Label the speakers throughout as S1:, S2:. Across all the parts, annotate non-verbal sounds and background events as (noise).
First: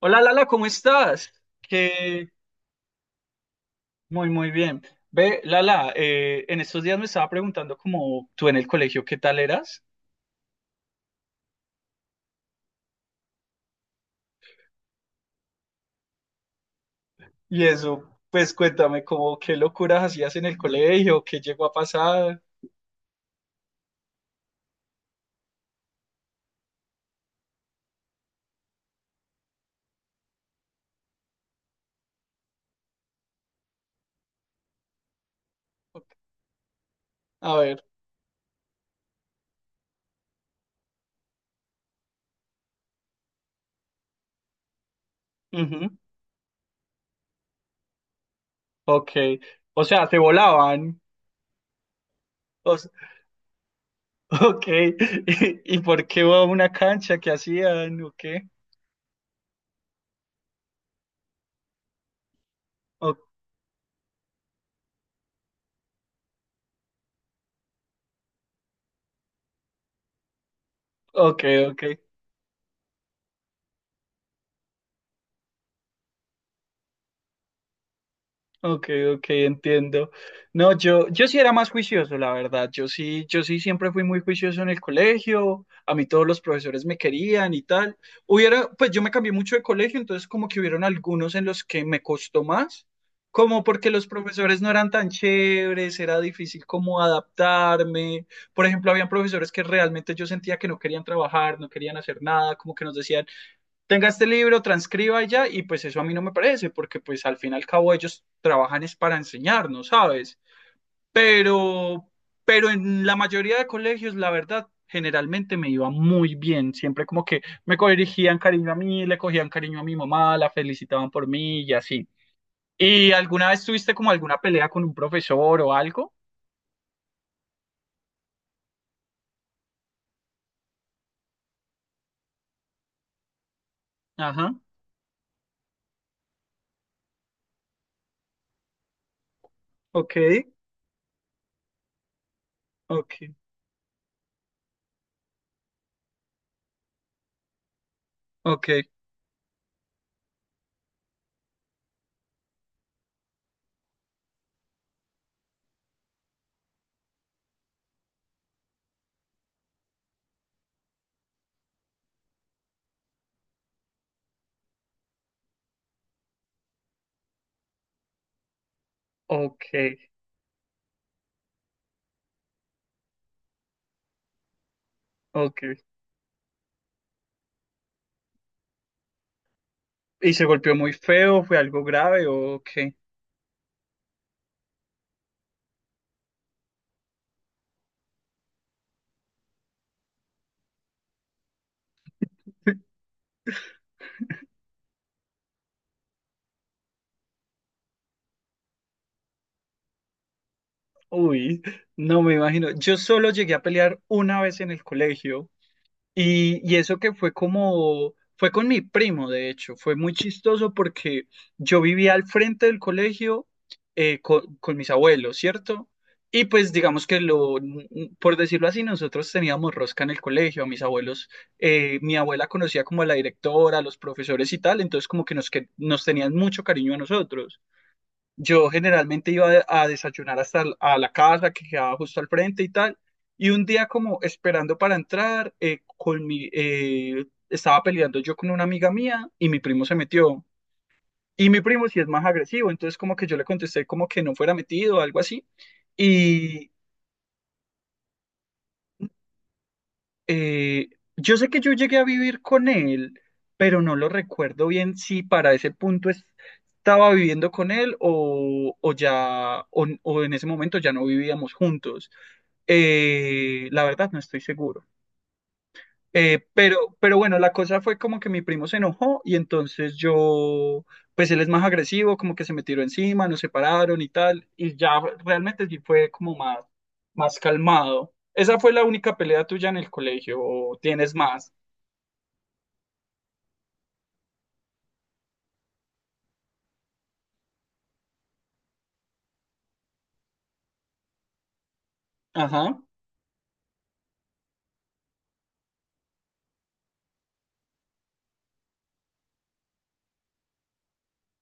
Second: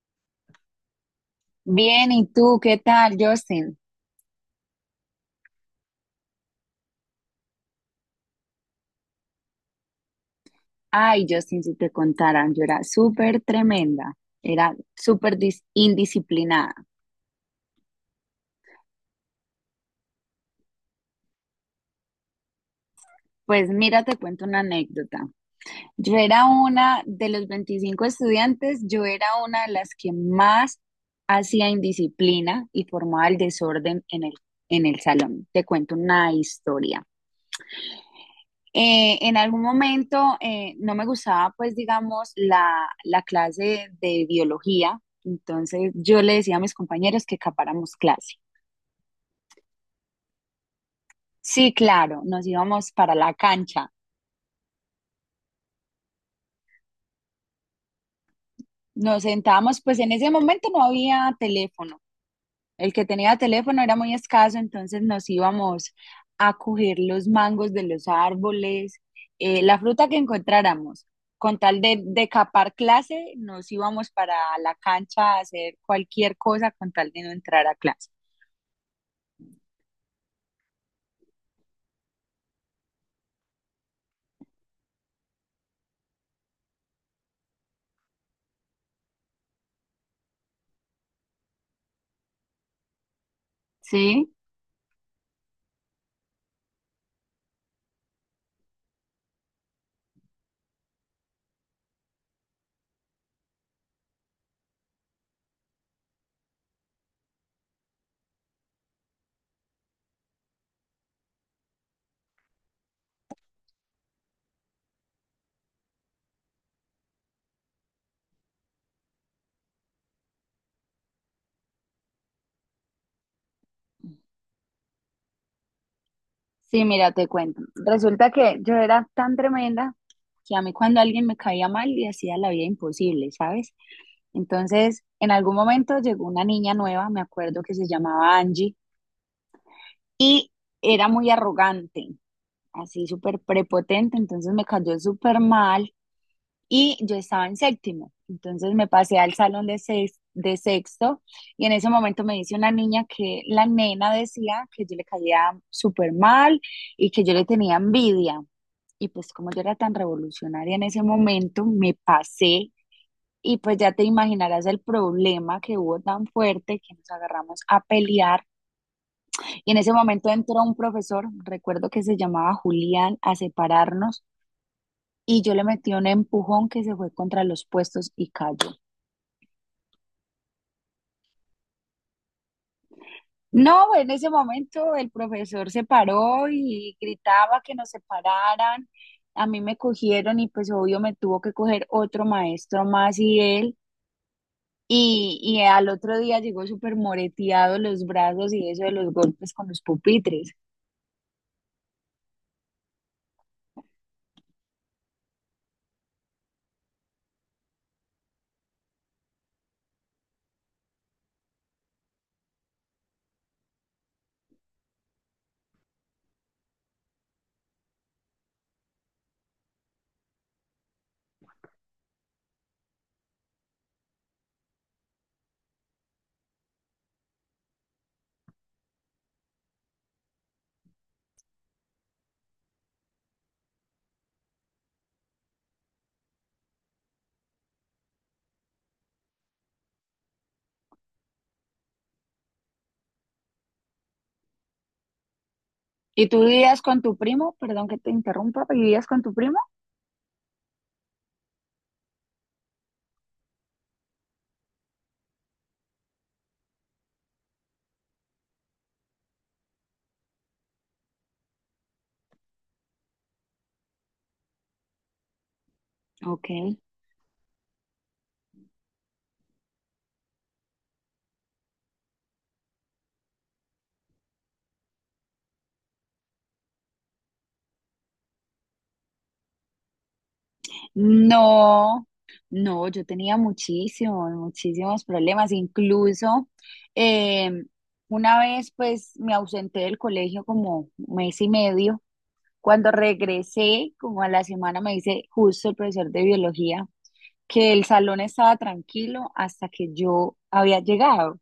S1: Hola Lala, ¿cómo estás?
S2: Bien, ¿y
S1: Que
S2: tú qué tal, Justin?
S1: Muy muy bien. Ve, Lala, en estos días me estaba preguntando como tú en el colegio qué tal eras.
S2: Ay, Justin, si te contaran, yo era súper tremenda, era súper indisciplinada.
S1: Y eso, pues cuéntame como qué locuras hacías en el colegio, qué llegó a pasar.
S2: Pues mira, te cuento una anécdota. Yo era una de los 25 estudiantes, yo era una de las que más hacía indisciplina y formaba el desorden en el salón. Te cuento
S1: Ok,
S2: una historia.
S1: a ver,
S2: En algún momento no me gustaba, pues, digamos, la clase de biología. Entonces
S1: ujú,
S2: yo le decía a mis compañeros que capáramos clase.
S1: ok. O sea, te volaban.
S2: Sí, claro, nos
S1: O s-
S2: íbamos para la cancha.
S1: (laughs) ok. (laughs) ¿Y por qué iba a una cancha? ¿Qué hacían? ¿O qué?
S2: Nos sentábamos, pues en ese momento no había teléfono. El que
S1: O-
S2: tenía teléfono era muy escaso, entonces nos íbamos a coger los mangos de los árboles, la fruta que encontráramos.
S1: ok,
S2: Con tal
S1: ok.
S2: de capar clase, nos íbamos para la cancha a hacer cualquier cosa con tal de no entrar a clase.
S1: Ok, ok, entiendo. No, yo sí era más juicioso, la verdad. Yo sí siempre fui muy juicioso en el colegio. A mí todos los profesores me querían y tal. Pues yo me cambié mucho de colegio, entonces como que hubieron algunos en los que me costó más, como porque los
S2: Sí,
S1: profesores no eran tan chéveres, era difícil como adaptarme. Por ejemplo, habían profesores que realmente yo sentía que no querían trabajar, no querían hacer nada, como que nos decían tenga este libro, transcriba y ya, y pues eso a mí no me parece, porque pues al fin y al cabo ellos trabajan es para enseñarnos, ¿sabes? Pero, pero en la mayoría de colegios, la verdad, generalmente me iba muy bien, siempre como que me corrigían cariño a mí, le cogían cariño a mi mamá, la felicitaban por mí y así. ¿Y alguna vez tuviste como alguna pelea con un profesor o algo?
S2: sí, mira, te cuento. Resulta que yo era tan tremenda que a mí cuando alguien me caía mal le hacía la vida imposible, ¿sabes?
S1: Ajá,
S2: Entonces, en algún momento llegó una niña nueva, me acuerdo que se llamaba Angie,
S1: ok,
S2: y era muy arrogante, así
S1: ok,
S2: súper prepotente, entonces me cayó súper mal y yo estaba en séptimo.
S1: ok,
S2: Entonces me pasé al salón de, de sexto y en ese momento me dice una niña que la nena decía que yo le caía súper mal y que yo le tenía envidia. Y pues como yo era tan revolucionaria en ese momento, me pasé y pues ya te imaginarás el problema que hubo tan fuerte que nos agarramos a pelear
S1: ok,
S2: y en ese momento entró un profesor, recuerdo que se llamaba Julián, a separarnos y yo le
S1: ok.
S2: metí un empujón que se fue contra los puestos y cayó.
S1: ¿Y se golpeó muy feo? ¿Fue algo grave o ok?
S2: No, en ese momento el profesor se paró y gritaba que nos separaran. A mí me cogieron y pues obvio me tuvo que coger otro maestro más y él. Y al otro día llegó súper moreteado los brazos y eso de los golpes con los pupitres.
S1: Uy, no me imagino. Yo solo llegué a pelear una vez en el colegio y eso que fue con mi primo, de hecho, fue muy chistoso porque yo vivía al frente del colegio, con mis abuelos, ¿cierto? Y pues digamos que por decirlo así, nosotros teníamos rosca en el colegio, a mis abuelos, mi abuela conocía como a la directora, a los profesores y tal, entonces como que que nos tenían mucho cariño a nosotros. Yo generalmente iba a desayunar hasta a la casa que quedaba justo al frente y tal. Y un día como esperando para entrar, estaba peleando yo con una amiga mía y mi primo se metió. Y mi primo sí es más agresivo, entonces como que yo le contesté como que no fuera metido o algo así.
S2: ¿Y tú vivías con tu primo? Perdón que te interrumpa, ¿vivías con tu primo?
S1: eh, yo sé que yo llegué a vivir con él, pero no lo recuerdo bien si para ese punto estaba viviendo con él o ya, o en ese momento ya no vivíamos juntos. La verdad no estoy seguro. Eh,
S2: Ok.
S1: pero, pero bueno, la cosa fue como que mi primo se enojó y entonces pues él es más agresivo, como que se me tiró encima, nos separaron y tal, y ya realmente sí fue como más calmado. ¿Esa fue la única pelea tuya en el colegio o tienes más?
S2: No, no, yo tenía muchísimos, muchísimos problemas. Incluso em, una vez pues me ausenté del colegio como mes y medio.
S1: Ajá,
S2: Cuando regresé, como a la semana, me dice justo el profesor de biología que el salón estaba tranquilo hasta que yo había llegado.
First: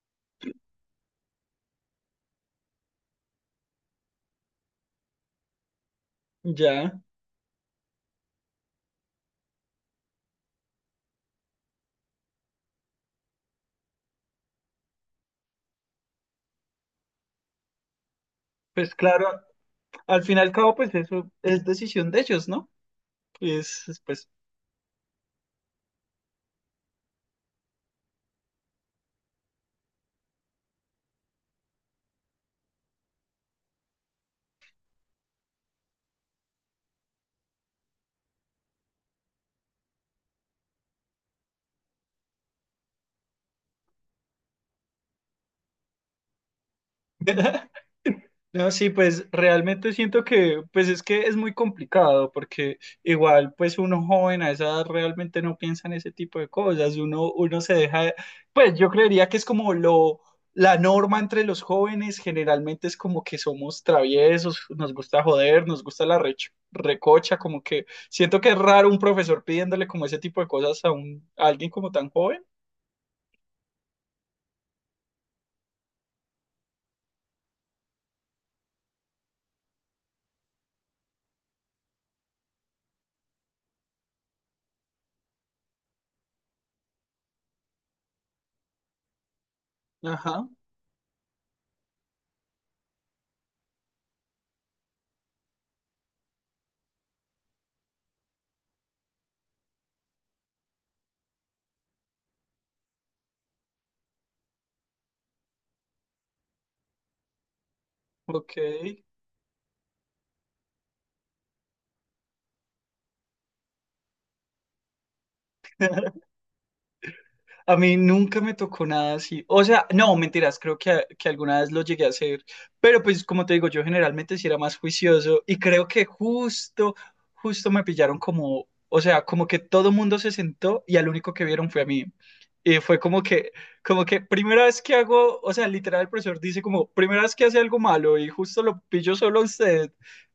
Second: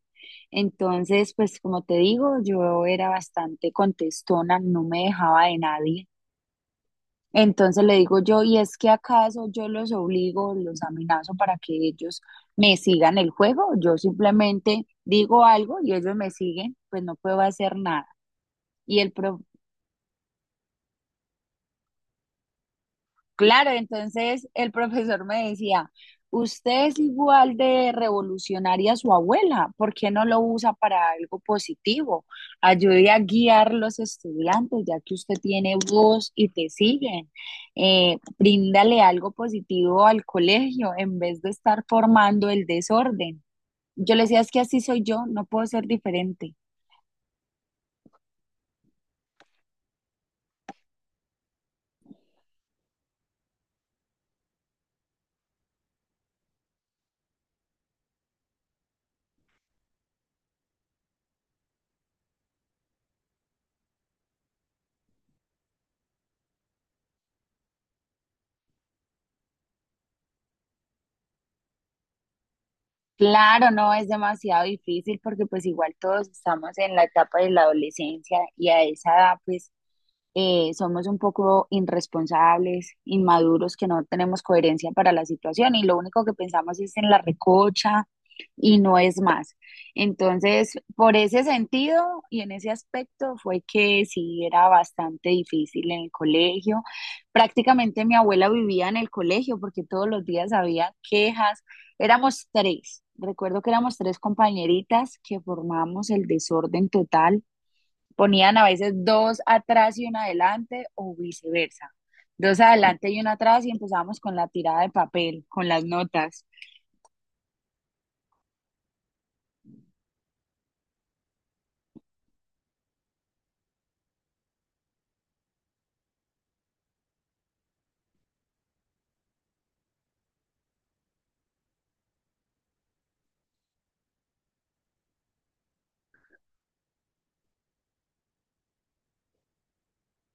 S2: Entonces, pues como te digo, yo era bastante contestona, no me dejaba de nadie.
S1: ya.
S2: Entonces le digo yo, ¿y es que acaso yo los obligo, los amenazo para que ellos me sigan el juego? Yo simplemente digo algo y ellos me siguen, pues no puedo hacer nada.
S1: Pues
S2: Y el,
S1: claro,
S2: pro-
S1: al final y al cabo, pues eso es decisión de ellos, ¿no?
S2: Claro,
S1: Es, pues.
S2: entonces el profesor me decía, usted es igual de revolucionaria a su abuela, ¿por qué no lo usa para algo positivo? Ayude a guiar los estudiantes, ya que usted tiene voz y te siguen. Bríndale algo positivo al colegio en vez de estar formando el desorden. Yo le decía, es que así soy yo, no puedo ser diferente.
S1: (laughs) No, sí, pues realmente siento que, pues es que es muy complicado porque igual, pues uno joven a esa edad realmente no piensa en ese tipo de cosas, uno se deja, pues yo creería que es como lo, la norma entre los jóvenes, generalmente es como que somos traviesos, nos gusta joder, nos gusta la recocha, como que siento que es raro un profesor pidiéndole como ese tipo de cosas a un, a alguien como tan joven.
S2: Claro, no es demasiado difícil porque pues igual todos estamos en la etapa de la adolescencia y a esa edad pues somos un poco irresponsables, inmaduros, que no tenemos coherencia para la situación y lo único que pensamos es en la recocha y no es más.
S1: Ajá,
S2: Entonces, por ese sentido y en ese aspecto fue que sí era bastante difícil en el colegio. Prácticamente mi abuela vivía en el colegio porque todos los días había quejas. Éramos tres. Recuerdo que éramos tres compañeritas que formamos el desorden total
S1: ok.
S2: ponían a veces dos atrás y una adelante o viceversa. Dos adelante y una atrás y empezábamos con la tirada de papel, con las
S1: (laughs)
S2: notas.
S1: A mí nunca me tocó nada así. O sea, no, mentiras, creo que alguna vez lo llegué a hacer. Pero pues como te digo, yo generalmente sí era más juicioso y creo que justo me pillaron como, o sea, como que todo mundo se sentó y al único que vieron fue a mí. Y fue como que primera vez que hago, o sea, literal el profesor dice como, primera vez que hace algo malo y justo lo pillo solo a usted.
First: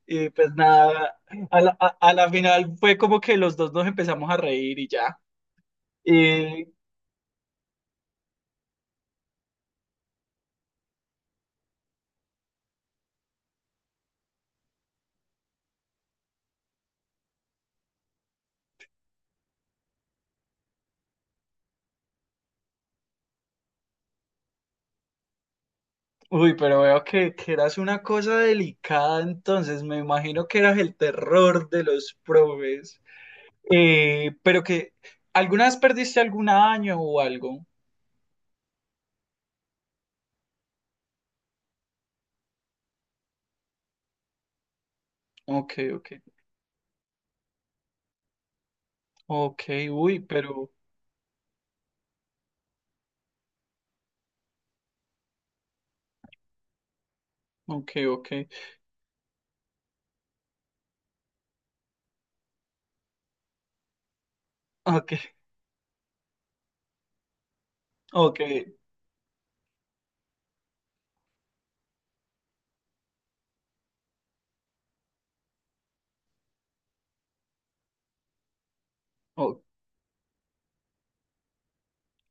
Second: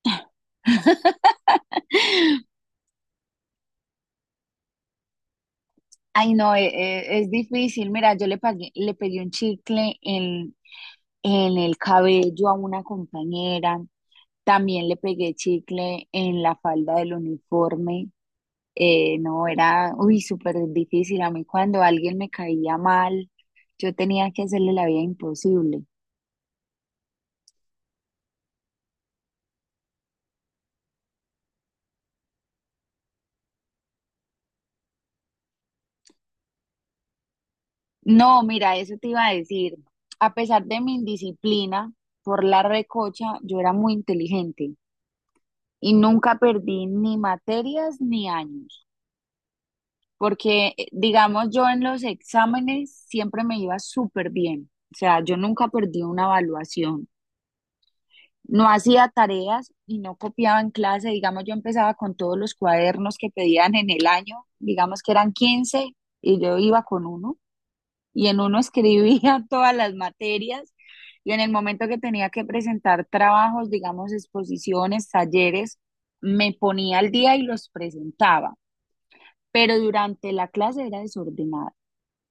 S1: Y pues nada, a la
S2: (laughs)
S1: final fue como que los dos nos empezamos a reír y ya.
S2: Ay, no, es, difícil. Mira, yo le pegué un chicle en el cabello a una compañera. También le pegué chicle en la falda del uniforme. No, era, uy, súper difícil. A mí cuando alguien me caía mal, yo tenía que hacerle la vida imposible.
S1: Uy, pero veo que eras una cosa delicada entonces, me imagino que eras el terror de los probes. Eh, pero que, ¿Alguna vez perdiste algún año o algo?
S2: No, mira, eso te iba a decir. A pesar de mi indisciplina por la recocha, yo era muy inteligente
S1: Ok,
S2: y
S1: ok,
S2: nunca perdí ni materias ni años,
S1: ok, uy,
S2: porque
S1: pero,
S2: digamos yo en los exámenes siempre me iba súper bien. O sea, yo nunca perdí una evaluación.
S1: ok, ok,
S2: No hacía tareas y no copiaba en clase. Digamos, yo empezaba con todos los cuadernos que pedían en el año, digamos que eran
S1: ok,
S2: 15 y yo iba con uno. Y
S1: ok,
S2: en uno escribía (laughs) todas las materias y en el momento que tenía que presentar trabajos, digamos, exposiciones, talleres, me ponía al día y los presentaba,
S1: ok.
S2: pero durante la clase era desordenada.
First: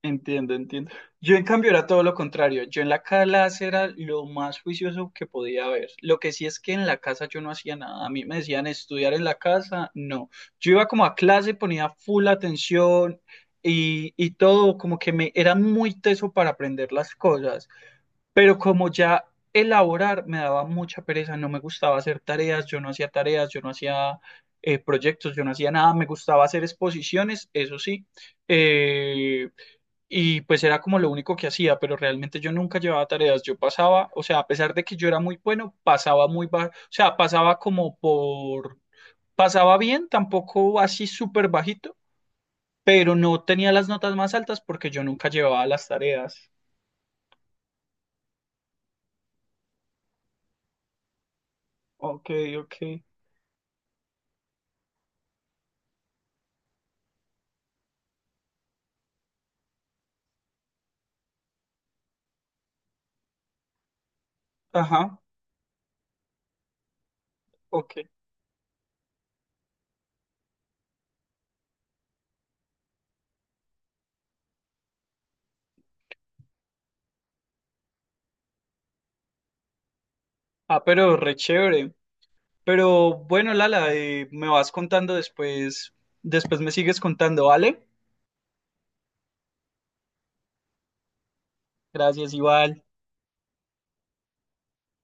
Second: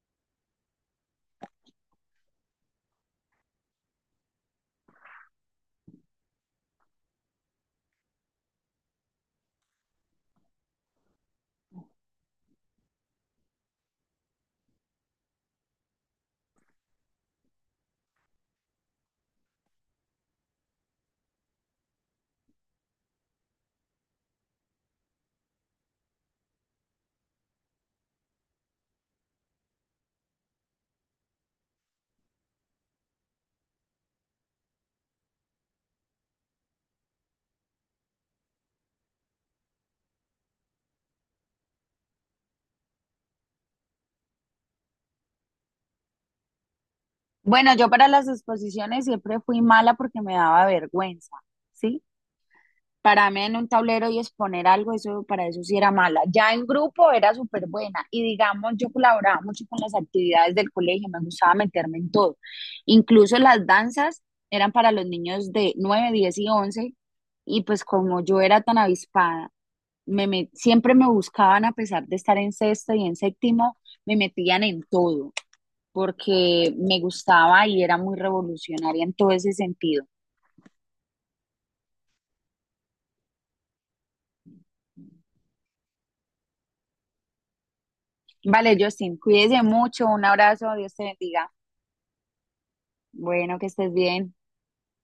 S1: Entiendo, entiendo. Yo en cambio era todo lo contrario. Yo en la clase era lo más juicioso que podía haber. Lo que sí es que en la casa yo no hacía nada. A mí me decían estudiar en la casa, no. Yo iba como a clase, ponía full atención y todo, como que me era muy teso para aprender las cosas. Pero como ya elaborar me daba mucha pereza, no me gustaba hacer tareas, yo no hacía tareas, yo no hacía proyectos, yo no hacía nada, me gustaba hacer exposiciones, eso sí. Eh, y pues era como lo único que hacía, pero realmente yo nunca llevaba tareas. Yo pasaba, o sea, a pesar de que yo era muy bueno, pasaba muy bajo, o sea, pasaba bien, tampoco así súper bajito, pero no tenía las notas más altas porque yo nunca llevaba las tareas.
S2: Bueno, yo para las exposiciones siempre fui mala porque me daba vergüenza, ¿sí?
S1: Ok, ok.
S2: Para mí en un tablero y exponer algo, eso para eso sí era mala. Ya en grupo era súper buena y digamos, yo colaboraba mucho con las actividades del colegio, me gustaba meterme en todo. Incluso las danzas eran para los
S1: Ajá,
S2: niños de 9 10 y 11 y pues
S1: ok.
S2: como yo era tan avispada, siempre me buscaban a pesar de estar en sexto y en séptimo, me metían en todo porque me gustaba y era muy revolucionaria en todo ese sentido.
S1: Ah, pero re chévere. Pero bueno, Lala, me vas contando después, después me sigues contando, ¿vale?
S2: Vale, Justin, cuídese mucho, un abrazo, Dios te bendiga.
S1: Gracias, Iván.
S2: Bueno, que estés bien.